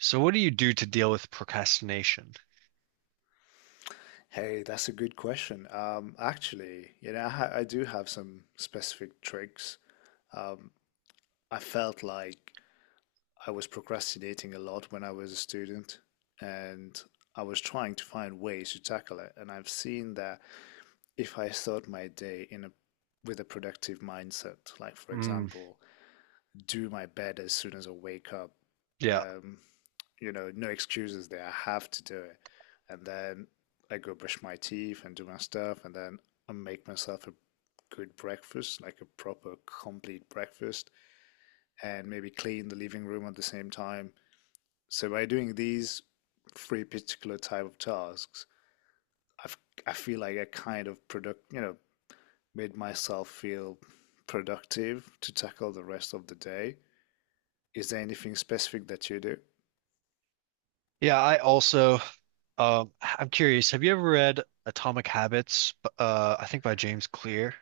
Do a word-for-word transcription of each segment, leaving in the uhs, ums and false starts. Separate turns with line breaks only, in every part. So what do you do to deal with procrastination?
Hey, that's a good question. Um, actually, you know, I, ha- I do have some specific tricks. Um, I felt like I was procrastinating a lot when I was a student, and I was trying to find ways to tackle it. And I've seen that if I start my day in a with a productive mindset, like for
Mm,
example, do my bed as soon as I wake up.
yeah.
Um, you know, no excuses there. I have to do it. And then I go brush my teeth and do my stuff, and then I make myself a good breakfast, like a proper, complete breakfast, and maybe clean the living room at the same time. So by doing these three particular type of tasks, I've, I feel like I kind of product, you know, made myself feel productive to tackle the rest of the day. Is there anything specific that you do?
Yeah, I also um I'm curious, have you ever read Atomic Habits b- uh I think by James Clear?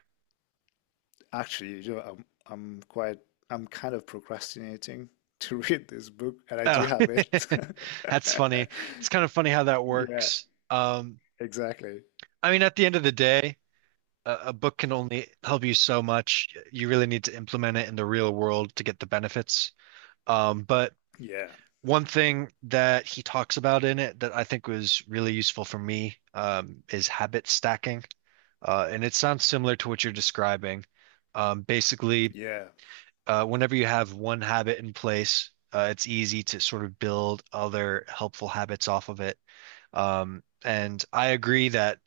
Actually, you know, I'm I'm quite I'm kind of procrastinating to read this book, and I do
Oh.
have it.
That's funny. It's kind of funny how that
Yeah,
works. Um
exactly.
I mean, at the end of the day, a, a book can only help you so much. You really need to implement it in the real world to get the benefits. Um but
Yeah.
one thing that he talks about in it that I think was really useful for me um, is habit stacking. Uh, and it sounds similar to what you're describing. Um, basically,
Yeah.
uh, whenever you have one habit in place, uh, it's easy to sort of build other helpful habits off of it. Um, and I agree that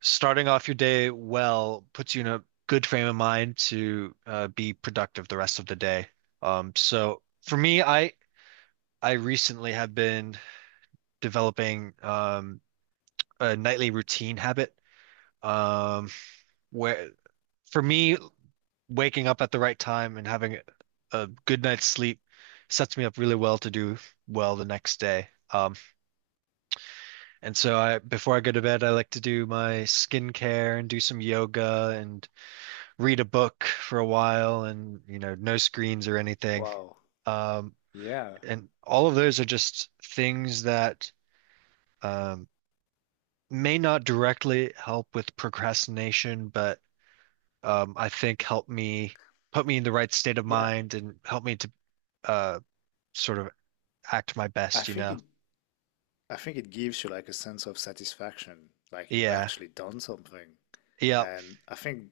starting off your day well puts you in a good frame of mind to uh, be productive the rest of the day. Um, so for me, I I recently have been developing um, a nightly routine habit um, where for me, waking up at the right time and having a good night's sleep sets me up really well to do well the next day. Um, and so I, before I go to bed, I like to do my skincare and do some yoga and read a book for a while and, you know, no screens or anything.
Wow.
Um,
Yeah.
and all of those are just things that um, may not directly help with procrastination, but um, I think help me, put me in the right state of
Yeah.
mind and help me to uh, sort of act my
I
best, you
think
know?
it I think it gives you like a sense of satisfaction, like you've
Yeah.
actually done something.
Yeah.
And I think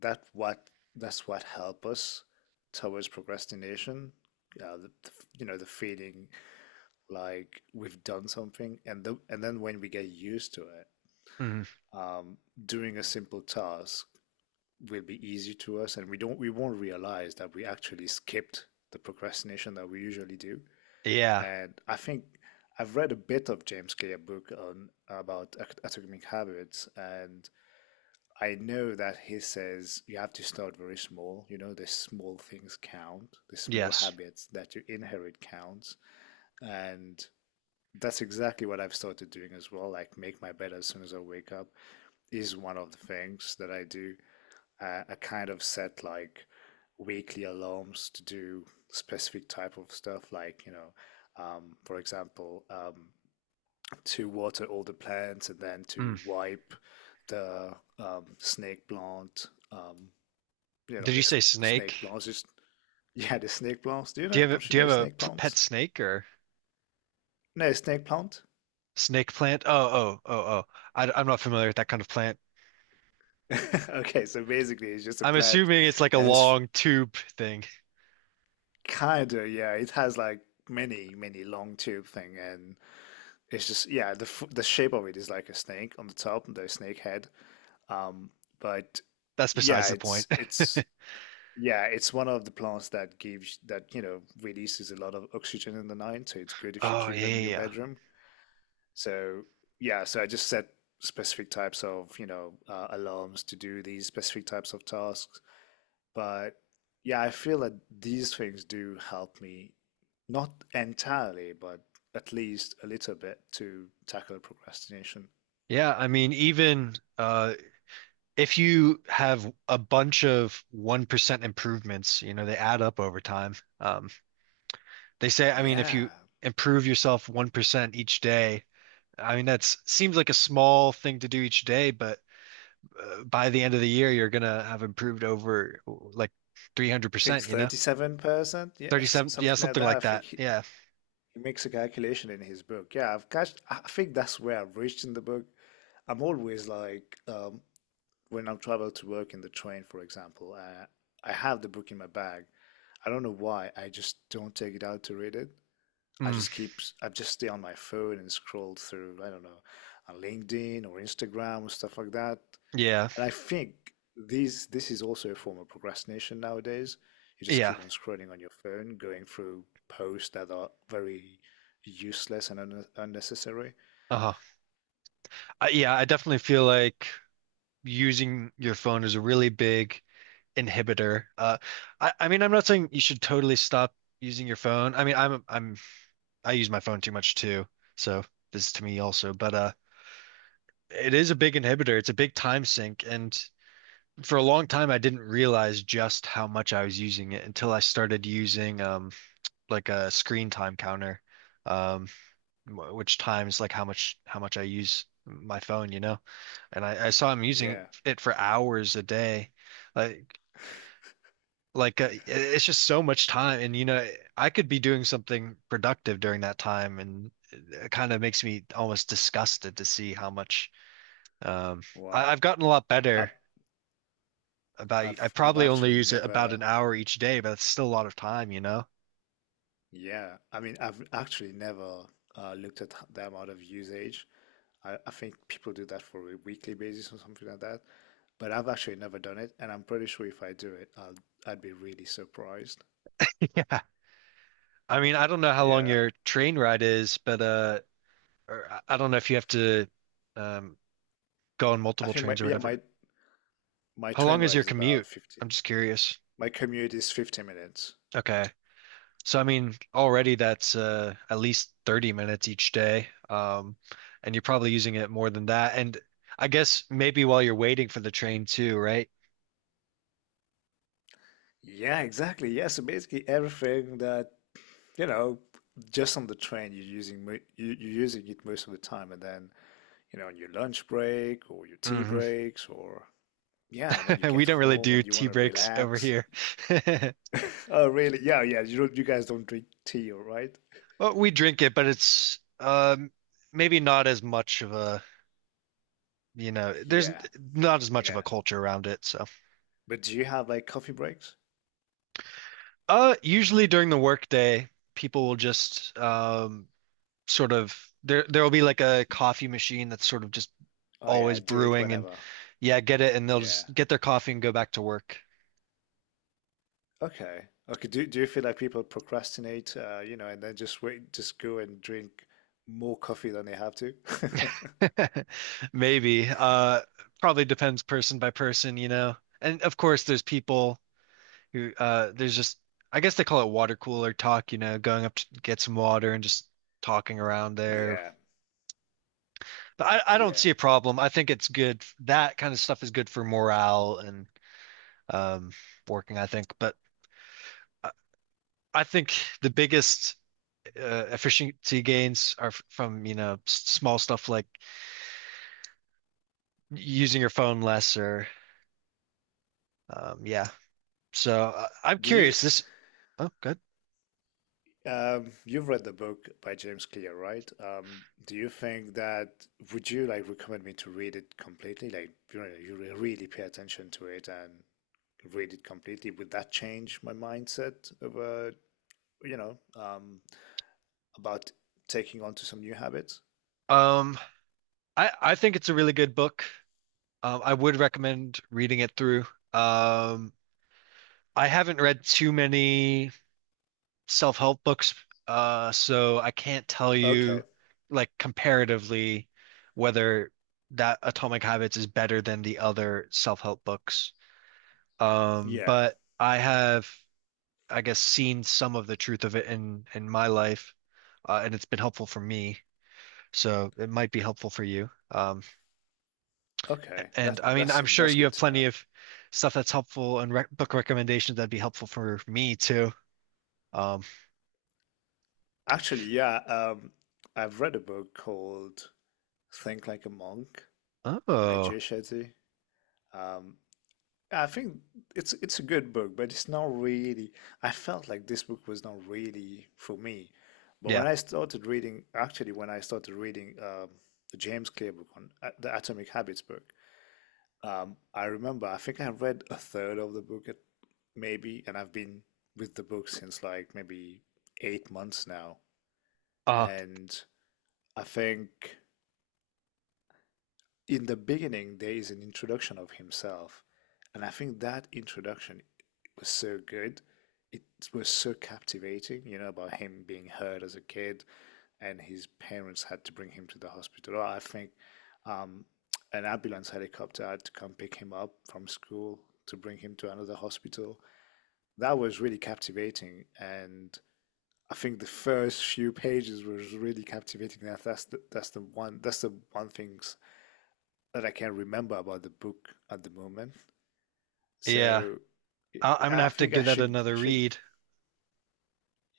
that what that's what help us towards procrastination. Uh, the, the f- you know, The feeling like we've done something and the, and then when we get used to it,
Mm.
um, doing a simple task will be easy to us and we don't we won't realize that we actually skipped the procrastination that we usually do.
Yeah.
And I think I've read a bit of James Clear book on about at- atomic habits, and I know that he says you have to start very small. You know, the small things count, the small
Yes.
habits that you inherit counts. And that's exactly what I've started doing as well. Like make my bed as soon as I wake up is one of the things that I do. Uh, I kind of set like weekly alarms to do specific type of stuff, like you know, um, for example, um, to water all the plants and then
Mm.
to wipe the, um, snake plant. Um, you know,
Did you
this
say snake?
snake plants. Just yeah, the snake plants. Do you
Do
know?
you have a,
Don't you
do you
know
have a
snake
p- pet
plants?
snake or
No, snake plant.
snake plant? Oh, oh, oh, oh. I, I'm not familiar with that kind of plant.
Okay, so basically it's just a
I'm
plant,
assuming it's like a
and it's
long tube thing.
kind of, yeah, it has like many many long tube thing, and it's just, yeah, the f- the shape of it is like a snake on the top, the snake head. Um, but
That's
yeah,
besides the point.
it's it's yeah, it's one of the plants that gives, that you know, releases a lot of oxygen in the night, so it's good if you
Oh,
keep
yeah,
them
yeah,
in your
yeah.
bedroom. So yeah, so I just set specific types of, you know uh, alarms to do these specific types of tasks. But yeah, I feel that these things do help me, not entirely, but at least a little bit to tackle procrastination.
Yeah, I mean, even uh if you have a bunch of one percent improvements, you know, they add up over time. Um, they say, I mean, if you
Yeah,
improve yourself one percent each day, I mean, that's seems like a small thing to do each day, but uh, by the end of the year, you're gonna have improved over like
I think
three hundred percent, you know?
thirty-seven percent, yes,
thirty-seven, yeah,
something like
something
that. I
like
think
that.
he,
Yeah.
he makes a calculation in his book. Yeah, I've catched, I think that's where I've reached in the book. I'm always like, um, when I travel to work in the train, for example, I, I have the book in my bag. I don't know why, I just don't take it out to read it. I
Mm,
just keep I just stay on my phone and scroll through, I don't know, on LinkedIn or Instagram or stuff like that.
yeah.
And I think these this is also a form of procrastination nowadays. You just
Yeah.
keep on scrolling on your phone, going through posts that are very useless and un unnecessary.
Uh-huh. Uh, yeah, I definitely feel like using your phone is a really big inhibitor. Uh, I, I mean, I'm not saying you should totally stop using your phone. I mean, I'm I'm I use my phone too much too, so this is to me also. But uh, it is a big inhibitor. It's a big time sink, and for a long time, I didn't realize just how much I was using it until I started using um like a screen time counter, um, which times like how much how much I use my phone, you know. And I, I saw him using
Yeah.
it for hours a day. Like like uh, i- it's just so much time, and you know, I could be doing something productive during that time, and it kind of makes me almost disgusted to see how much um I,
Wow.
I've gotten a lot
I,
better about, I
I've I've
probably only
actually
use it about an
never,
hour each day, but it's still a lot of time, you know.
yeah, I mean I've actually never, uh, looked at the amount of usage. I, I think people do that for a weekly basis or something like that. But I've actually never done it, and I'm pretty sure if I do it, I'll I'd be really surprised.
Yeah, I mean, I don't know how long
Yeah,
your train ride is, but uh or I I don't know if you have to um go on
I
multiple
think my
trains or
yeah
whatever.
my my
How long
train
is
ride
your
is about
commute?
fifty.
I'm just curious.
My commute is fifty minutes.
Okay. So I mean, already that's uh, at least thirty minutes each day. Um, and you're probably using it more than that. And I guess maybe while you're waiting for the train too, right?
Yeah, exactly. Yeah, so basically everything that, you know, just on the train, you're using mo- you, you're using it most of the time, and then you know on your lunch break or your tea
Hmm.
breaks or yeah when you
We
get
don't really
home
do
and you
tea
want to
breaks over
relax.
here.
Oh, really? Yeah, yeah. You don't, you guys don't drink tea, all right?
Well, we drink it, but it's um, maybe not as much of a, you know, there's
Yeah,
not as much of a
yeah.
culture around it. So,
But do you have like coffee breaks?
uh, usually during the workday, people will just um, sort of, there there will be like a coffee machine that's sort of just
Oh yeah,
always
do it
brewing, and
whenever.
yeah, get it, and they'll
Yeah.
just get their coffee and go back to work.
Okay. Okay. Do do you feel like people procrastinate, uh, you know, and then just wait, just go and drink more coffee than they have to?
Maybe. Uh probably depends person by person, you know. And of course there's people who uh there's just, I guess they call it water cooler talk, you know, going up to get some water and just talking around there.
Yeah.
But I, I don't
Yeah.
see a problem. I think it's good. That kind of stuff is good for morale and um working, I think. But I, I think the biggest uh, efficiency gains are f- from, you know, s- small stuff like using your phone less or um, yeah. So uh, I'm
Do you
curious. This, oh good.
um You've read the book by James Clear, right? Um, do you think that would you like recommend me to read it completely? Like, you know, you re- really pay attention to it and read it completely. Would that change my mindset of, uh, you know, um about taking on to some new habits?
Um, I I think it's a really good book. Um, I would recommend reading it through. Um, I haven't read too many self-help books, uh, so I can't tell
Okay.
you like comparatively whether that Atomic Habits is better than the other self-help books. Um,
Yeah.
but I have, I guess, seen some of the truth of it in in my life, uh, and it's been helpful for me. So it might be helpful for you. Um,
Okay.
and I
That
mean,
that's
I'm sure
that's
you
good
have
to
plenty
know.
of stuff that's helpful, and rec book recommendations that'd be helpful for me too. Um,
Actually, yeah, um I've read a book called Think Like a Monk by
oh
Jay Shetty. Um I think it's it's a good book, but it's not really, I felt like this book was not really for me. But
yeah,
when I started reading, actually when I started reading, um the James Clear book on, uh, the Atomic Habits book. Um, I remember, I think I read a third of the book at maybe, and I've been with the book since like maybe eight months now.
uh,
And I think in the beginning, there is an introduction of himself. And I think that introduction was so good. It was so captivating, you know, about him being hurt as a kid and his parents had to bring him to the hospital. I think, um, an ambulance helicopter had to come pick him up from school to bring him to another hospital. That was really captivating, and I think the first few pages was really captivating. That that's the, that's the one that's the one thing that I can remember about the book at the moment.
yeah.
So
I I'm gonna
yeah, I
have to
think I
give that
should I
another
should,
read.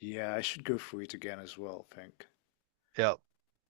yeah, I should go through it again as well. I think
Yeah.